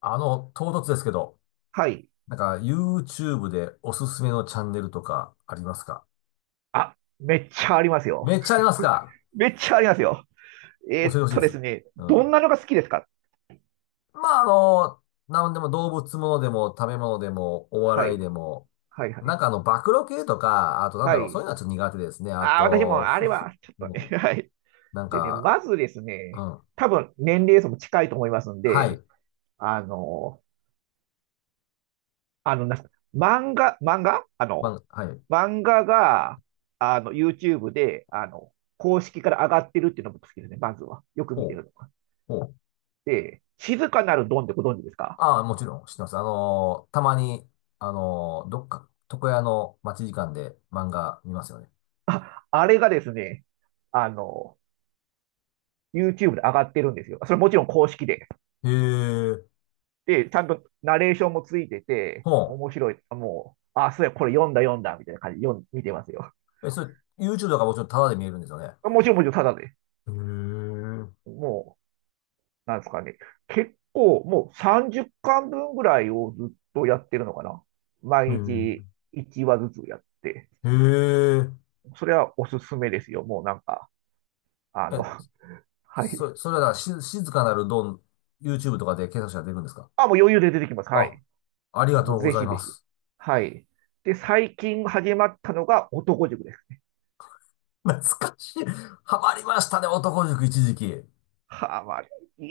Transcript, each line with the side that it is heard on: left: 唐突ですけど、
right: はい。
left: YouTube でおすすめのチャンネルとかありますか？
right: あ、めっちゃありますよ。
left: めっちゃありますか？
right: めっちゃありますよ。
left: 教えてほしいで
right: で
left: す。
right: すね、
left: う
right: どん
left: ん。
right: なのが好きですか？
left: まあ、なんでも動物ものでも食べ物でもお
right: は
left: 笑い
right: い。
left: でも、
right: はい、はい。
left: 暴露系とか、あとなんだ
right: は
left: ろう、そうい
right: い。
left: うのはちょっと苦手ですね。あ
right: ああ、私も
left: と、
right: あ
left: ふ
right: れは、
left: ふ、
right: ちょっとね、
left: うん。
right: はい。
left: なん
right: でね、
left: か、
right: まずです
left: う
right: ね、
left: ん。
right: 多分年齢層も近いと思いますん
left: は
right: で、
left: い。
right: あの、あの、なんすか漫画、漫画あの、
left: まあ、はい。
right: 漫画が、YouTube で、公式から上がってるっていうのも好きですね、まずは。よく見
left: ほ
right: て
left: う、
right: るのが。
left: ほう。
right: で、静かなるドンってご存知ですか？
left: ああ、もちろん知ってます。あの、たまに、あの、どっか、床屋の待ち時間で漫画見ますよね。
right: あ、あれがですね、あの、YouTube で上がってるんですよ。それもちろん公式で。
left: へえ、
right: で、ちゃんとナレーションもついてて、
left: ほ
right: 面白い。もう、あ、そうや、これ読んだ読んだ、みたいな感じで読ん見てますよ。
left: う。え、それ、YouTube だからもちろんタダで見えるんですよね。
right: もちろんもちろんただで、
left: へえ、
right: もう、なんですかね。結構、もう30巻分ぐらいをずっとやってるのかな。
left: へ
right: 毎日1話ずつやって。
left: え、へえ。
right: それはおすすめですよ。もうなんか、あの、
left: え、
right: はい。
left: それはだから静かなるドン、YouTube とかで検索したら出るんですか？
right: あ、もう余裕で出てきます。は
left: あ、
right: い。
left: あり
right: は
left: が
right: い、も
left: と
right: う
left: うご
right: ぜ
left: ざい
right: ひぜ
left: ま
right: ひ。
left: す。
right: はい。で、最近始まったのが男塾です。
left: 懐かしい。ハマりましたね、男塾一時期。い
right: はあ、まあ、い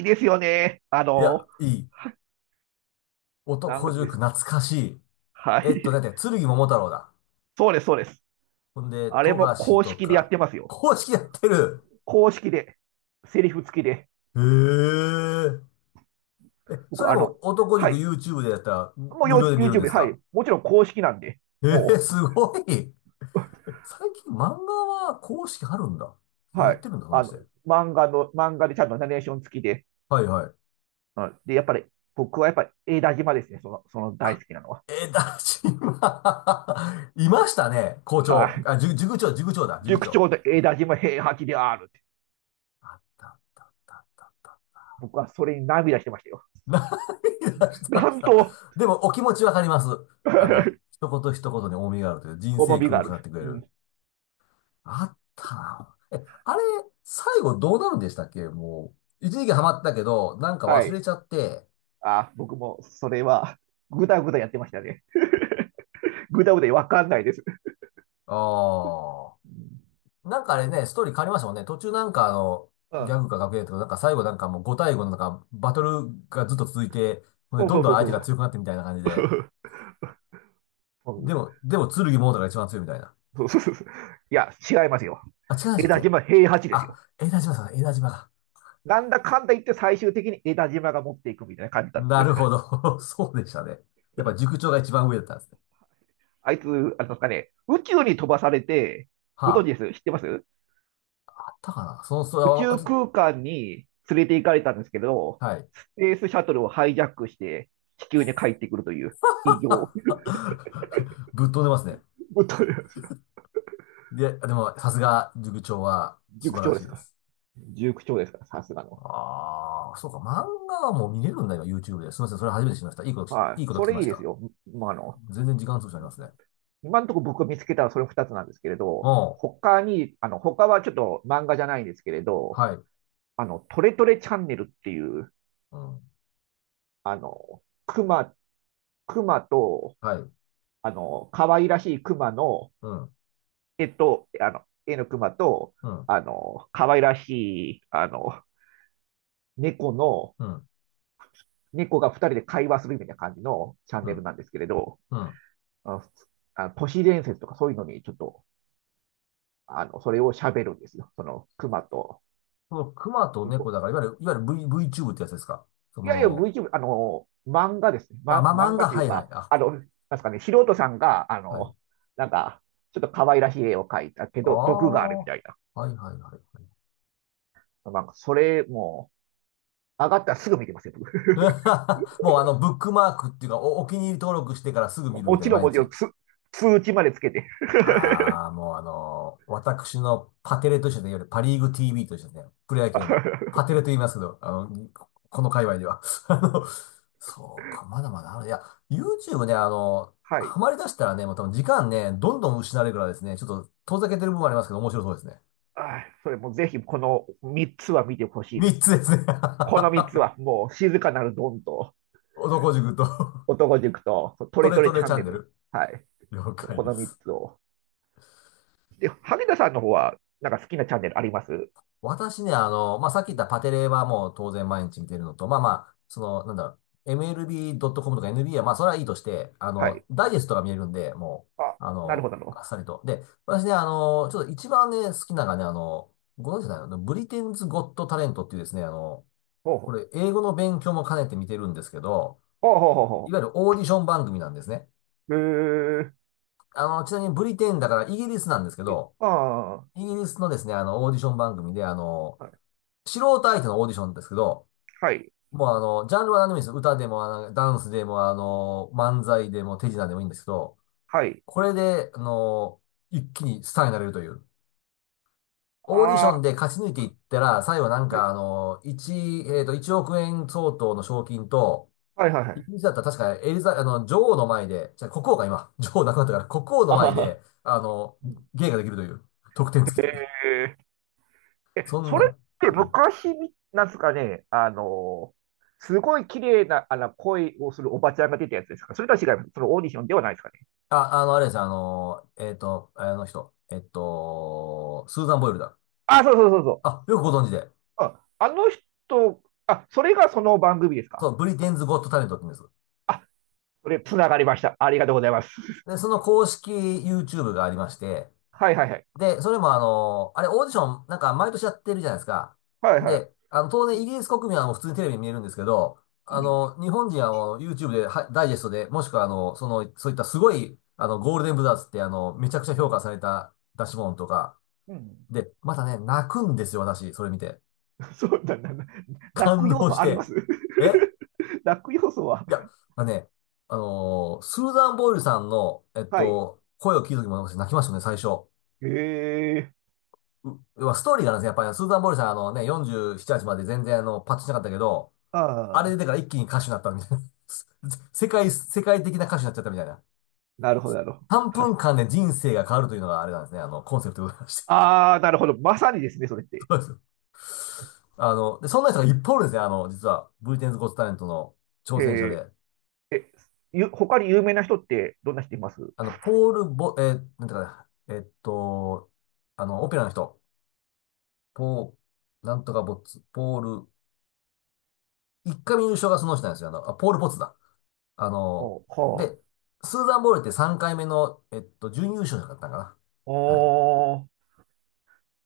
right: いですよね。
left: や、いい。
right: な
left: 男
right: ん
left: 塾
right: ですか。
left: 懐かしい。
right: は
left: だ
right: い。
left: って、剣桃太郎だ。
right: そうです、そうです。
left: ほんで、
right: あれ
left: 富
right: も
left: 樫
right: 公
left: と
right: 式でやっ
left: か、
right: てますよ。
left: 公式やってる。
right: 公式で、セリフ付きで。
left: へえ。え、そ
right: 僕、
left: れ
right: あ
left: も
right: の、
left: 男
right: は
left: 塾
right: い。
left: YouTube でやったら
right: も
left: 無
right: う
left: 料で見れるん
right: YouTube
left: で
right: で、
left: す
right: は
left: か？
right: い。もちろん公式なんで、
left: えー、
right: も
left: すごい。最近漫画は公式あるんだ。
right: う、
left: や
right: は
left: っ
right: い。
left: てるんだ、
right: あ
left: 話
right: の、
left: で。
right: 漫画でちゃんとナレーション付きで。
left: はいはい。
right: うん、で、やっぱり、僕はやっぱり、江田島ですね。その大
left: あ、
right: 好きなのは。
left: えー、だし、今、いましたね。校
right: は
left: 長。
right: い。
left: あ、塾
right: 塾
left: 長。
right: 長と江田島平八である。
left: あったあったあった。
right: 僕はそれに涙してましたよ。
left: 何出 してま
right: な
left: し
right: ん
left: た。
right: と
left: でも、お気持ちわかります。一言一言に重みがあるという人
right: 重
left: 生
right: み
left: 訓
right: が
left: を
right: ある。
left: 語ってくれ
right: う
left: る。
right: ん、
left: あったな。え、あれ、最後どうなるんでしたっけ？もう、一時期ハマったけど、なんか
right: は
left: 忘れ
right: い。
left: ちゃって、
right: あ、僕もそれは、ぐだぐだやってましたね。ぐだぐだわかんないです。
left: ああ、なんかあれね、ストーリー変わりましたもんね。途中、
right: う
left: ギ
right: ん。
left: ャグか学園とか、なんか最後なんかもう5対5のなんか、バトルがずっと続いて、ほんで
right: そう
left: ど
right: そ
left: ん
right: う
left: ど
right: そ
left: ん
right: う
left: 相手
right: そ
left: が
right: う。
left: 強くなってみたいな感じで。
right: そ
left: で
right: う
left: も、でも、剣モードが一番強いみたいな。
right: そうそうそう。いや、違いますよ。
left: あ、違いましたっ
right: 枝
left: け？
right: 島平八ですよ。
left: あ、江田島だ。
right: なんだかんだ言って最終的に枝島が持っていくみたいな感じだった
left: な
right: んで
left: る
right: す。
left: ほど。そうでしたね。やっぱ塾長が一番上だったんですね。
right: あいつ、あれですかね、宇宙に飛ばされて、ご存知
left: は
right: です？知ってます？
left: あ、あったかなその、それ
right: 宇
left: は、あ
right: 宙
left: ちょ
right: 空間に連れて行かれたんですけど、
left: はい。
right: スペースシャトルをハイジャックして地球に帰ってくるという異 常。
left: ぶっ飛んでますね。で、でも、さすが、塾長は素
right: 塾
left: 晴ら
right: 長で
left: しい
right: す
left: で
right: か？
left: す。
right: 塾長ですか、さすがの。
left: ああ、そうか、漫画はもう見れるんだ、今、YouTube で。すみません、それ初めて知りました。
right: は
left: い
right: い。
left: いこと
right: そ
left: 聞き
right: れ
left: ま
right: い
left: し
right: いです
left: た。
right: よ。まあ、
left: 全然時間潰しになりますね。
right: 今のところ僕が見つけたのはそれ2つなんですけれど、
left: おう、
right: 他に、他はちょっと漫画じゃないんですけれど、
left: はい、
right: トレトレチャンネルっていう、
left: うん、
right: あの、熊、熊と、
left: はい、
right: 可愛らしい熊の
left: うん、
right: 絵の熊と、
left: うん、
right: あの、可愛らしい、あの、猫の、
left: うん、
right: 猫が二人で会話するみたいな感じのチャン
left: う
right: ネ
left: ん、
right: ルなんですけれど、
left: うん。
right: あの、あの都市伝説とかそういうのにちょっと、それを喋るんですよ。その、熊と
left: この熊と猫
right: 猫。
left: だから、いわゆる V、VTube ってやつですか？そ
right: いやいや、
left: の、
right: VTuber、漫画ですね。
left: まあ、まあ、
right: 漫
left: 漫
right: 画
left: 画、
right: とい
left: は
right: う
left: いはい、
right: か、
left: あ、
right: あの、なんですかね、素人さんが、
left: はい。
right: なんか、ちょっと可愛らしい絵を描いたけ
left: あ
right: ど、毒がある
left: あ、
right: み
left: はい
right: たいな。
left: はいはいはい。
right: なんか、それも、上がったらすぐ見てますよ、僕。
left: もうあの、ブックマークっていうか、お気に入り登録してからすぐ見るみ
right: も
left: たい
right: ち
left: な、
right: ろん、
left: 毎
right: もちろ
left: 日。
right: ん通知までつけて。
left: ああ、もうあのー私のパテレと一緒で、いわゆるパリーグ TV と一緒でね、プロ野球のパテレと言いますけど、この界隈では。あの、そうか、まだまだある。いや、YouTube ね、
right: はい。
left: ハマり出したらね、もう多分時間ね、どんどん失われるからですね、ちょっと遠ざけてる部分もありますけど、面白そうですね。
right: ああ、それもぜひ、この3つは見てほしいで
left: 3
right: す。
left: つですね。
right: この3つは、もう、静かなるドンと、
left: 男塾と
right: 男塾と、ト
left: ト
right: レ
left: レ
right: トレ
left: ト
right: チ
left: レ
right: ャ
left: チ
right: ン
left: ャ
right: ネ
left: ンネ
right: ル。
left: ル。
right: はい。
left: 了解
right: こ
left: で
right: の3
left: す。
right: つを。で、羽田さんの方は、なんか好きなチャンネルあります？
left: 私ね、さっき言ったパテレはもう当然毎日見てるのと、MLB.com とか NBA はまあ、それはいいとして、
right: はい。
left: ダイジェストが見えるんで、も
right: あ、
left: う、
right: なるほど、なるほ
left: あ
right: ど。
left: っさりと。で、私ね、ちょっと一番ね、好きなのがね、ご存知じゃないのブリテンズ・ゴット・タレントっていうですね、
right: ほう
left: こ
right: ほ
left: れ、
right: う。
left: 英語の勉強も兼ねて見てるんですけど、
right: ほうほうほうほう
left: い
right: ほ
left: わゆるオーディション番組なんですね。
right: うへえ
left: ちなみにブリテンだからイギリスなんですけ
right: ー
left: ど、
right: あ
left: イギリスのですね、オーディション番組で、
right: あ、はい、
left: 素人相手のオーディションですけど、
right: はい、
left: もうあの、ジャンルは何でもいいんですよ。歌でも、ダンスでも、漫才でも、手品でもいいんですけど、
right: はい。
left: これで、一気にスターになれるという。オーディショ
right: あ
left: ン
right: あ、
left: で勝ち抜いていったら、最後な
right: はい、
left: んかあの、1、えっと、1億円相当の賞金と、
right: はい、はいは
left: イ
right: い。
left: ギリスだったら確かエリザ、あの、女王の前で、じゃあ国王が今、女王亡くなったから、国王の
right: ああ
left: 前
right: はいはいはいあ
left: で、
right: あ
left: 芸ができるという、得点付きという。
right: へーえ、
left: そん
right: そ
left: な
right: れっ
left: ん、
right: て
left: うん。
right: 昔み、なんですかね、すごい綺麗な、声をするおばちゃんが出たやつですか？それとは違います。そのオーディションではないですかね。
left: あ、あの、あれですよ、あの、えっと、あの人、えっと、スーザン・ボイルだ。
right: あ、そうそうそうそう。
left: あ、よくご存知で。
right: あ、あの人、あ、それがその番組です
left: そ
right: か？
left: う、ブリテンズ・ゴット・タレントって言うんです。
right: あ、それ、つながりました。ありがとうございます。
left: で、そ の公式 YouTube がありまして、
right: はいはいはい。
left: で、それもあれオーディションなんか毎年やってるじゃないですか。
right: はいは
left: で、当
right: い。
left: 然イ
right: う
left: ギリス国民はもう普通にテレビに見えるんですけど、
right: ん、
left: 日本人はもう YouTube ではダイジェストで、もしくはそういったすごい、ゴールデンブザーズってめちゃくちゃ
right: う
left: 評
right: ん、
left: 価された出し物とか、
right: うん。
left: で、またね、泣くんですよ、私、それ見て。
right: そうだな、泣
left: 感
right: く要
left: 動し
right: 素ありま
left: て。
right: す？
left: え、
right: 泣く要素は、
left: いや、まあね、スーザン・ボイルさんの、
right: はい。
left: 声を聞いた時も私泣きましたね、最初。
right: へえ、
left: う、まあ、ストーリーがあるんですね、やっぱり、スーザン・ボイルさん、あのね、47、8まで全然パッとしなかったけど、あれ
right: あ
left: 出
right: あ、
left: てから一気に歌手になったみたいな。世界的な歌手になっちゃったみたいな。
right: なるほど、なるほど。
left: 3分間で人生が変わるというのがあれなんですね、コンセプトでございまして。
right: ああ、なるほど。まさにですね、それって。
left: そうです。で、そんな人がいっぱいおるんですね、実は、ブリテンズ・ゴット・タレントの挑
right: へ
left: 戦者で。
right: え、え、他に有名な人ってどんな人います？
left: あの、ポール・ボ、えーなんていうかな、えっと、あの、オペラの人、ポー、なんとかボッツ、ポール、一回目優勝がその人なんですよ。あの、ポール・ボッツだ。あの、
right: おは
left: で、スーザン・ボールって3回目の、準優勝者だったかな。はい。
right: あ、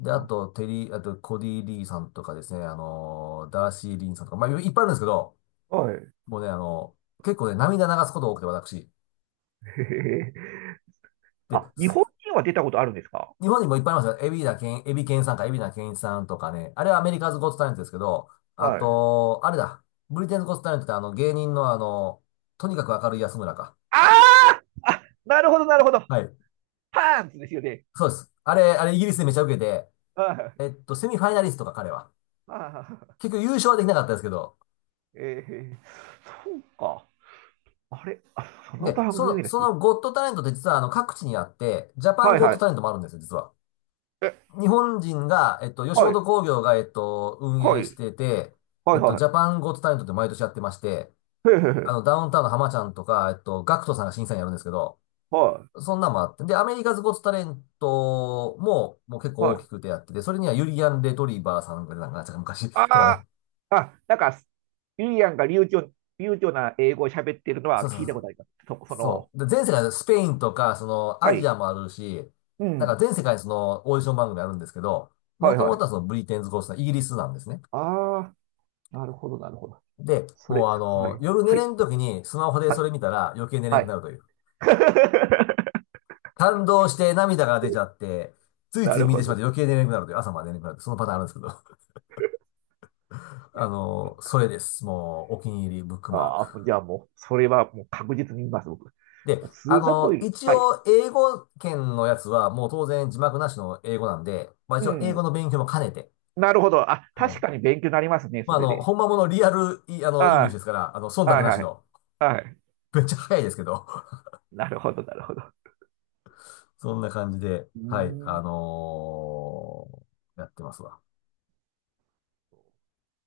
left: で、
right: あ
left: あ
right: ー
left: と、テリー、あと、コディ・リーさんとかですね、ダーシー・リンさんとか、まあ、いっぱいあるんですけど、
right: はい。へ
left: もうね、結構ね、涙流すことが多くて、私。
right: え。
left: で、
right: あ、日
left: ス
right: 本人は出たことあるんですか？
left: 日本にもいっぱいありますよ。エビケンさんか、エビナケンイチさんとかね。あれはアメリカズ・ゴット・タレントですけど、あ
right: はい。
left: と、あれだ。ブリテンズ・ゴット・タレントってあの芸人のあの、とにかく明るい安村か。
right: ああ、なるほど、なるほど。
left: はい。
right: パンツですよね。
left: そうです。あれイギリスでめちゃ受けて、
right: あ
left: セミファイナリストか彼は。
right: あ、ああ、
left: 結局優勝はできなかったですけど。
right: ええ、そうか。あれ、その
left: で、
right: 番
left: そ
right: 組
left: の、
right: です
left: そ
right: ね。
left: のゴット・タレントって実はあの各地にあって、ジャパン
right: はい
left: ゴッ
right: は
left: ト・タ
right: い。
left: レントもあるんですよ、実は。
right: え、
left: 日本人が、吉
right: はい、
left: 本興業が、運
right: はい、
left: 営してて、
right: はい、
left: ジ
right: は
left: ャパンゴット・タレントって毎年やってまして、
right: い。へえ、へえ、へえ、
left: ダウンタウンの浜ちゃんとか、ガクトさんが審査員やるんですけど、
right: は
left: そんなんもあって。で、アメリカズゴッツタレントも、もう結
right: い、
left: 構
right: は
left: 大
right: い。
left: きくてやってて、それにはユリアン・レトリバーさんがなんか、なんか昔
right: あ
left: とかね。
right: あ、あ、なんか、ゆりやんが流暢な英語を喋ってるの
left: そ
right: は
left: うそ
right: 聞い
left: う
right: た
left: そ
right: こと
left: う
right: あります。そ
left: そう。そ
right: の、
left: う。で、全世界でスペインとか、その、
right: は
left: アジア
right: い。
left: もあるし、
right: う
left: なんか
right: ん。
left: 全世界にその、オーディション番組あるんですけど、も
right: はい
left: と
right: は
left: も
right: い。
left: とはその、ブリテンズ・ゴッツさん、イギリスなんですね。
right: ああ、なるほど、なるほど。
left: で、
right: それ、
left: もうあ
right: は
left: の、
right: い。
left: 夜寝
right: は
left: れ
right: い。
left: ん時にスマホでそ
right: は、
left: れ見たら余計寝れん
right: は
left: くな
right: い。
left: るという。感動して涙が出ちゃって、つい
right: な
left: つい
right: る
left: 見て
right: ほ
left: しまっ
right: ど。
left: て余計寝れなくなるという、朝まで寝れなくなるというそのパターンあるんですけど。それです。もう、お気に入りブックマーク。
right: ああ、じゃあもう、それはもう確実に言います、僕。
left: で、
right: ス
left: あ
right: ーザンボ
left: の、
right: イル。
left: 一
right: はい。
left: 応、英語圏のやつは、もう当然字幕なしの英語なんで、まあ
right: う
left: 一応、英語
right: ん。
left: の勉強も兼ねて、
right: なるほど。あ、
left: は
right: 確
left: い。
right: かに勉強になりますね、
left: ま
right: そ
left: ああ
right: れ
left: の、
right: で。
left: 本んまものリアル、いあの、イングリッシ
right: あ
left: ュですから、忖
right: あ、
left: 度
right: はい
left: なし
right: はい。
left: の、
right: はい。
left: めっちゃ早いですけど、
right: なるほど、なるほど。
left: そんな感じで、
right: うー
left: はい、
right: ん
left: やってますわ。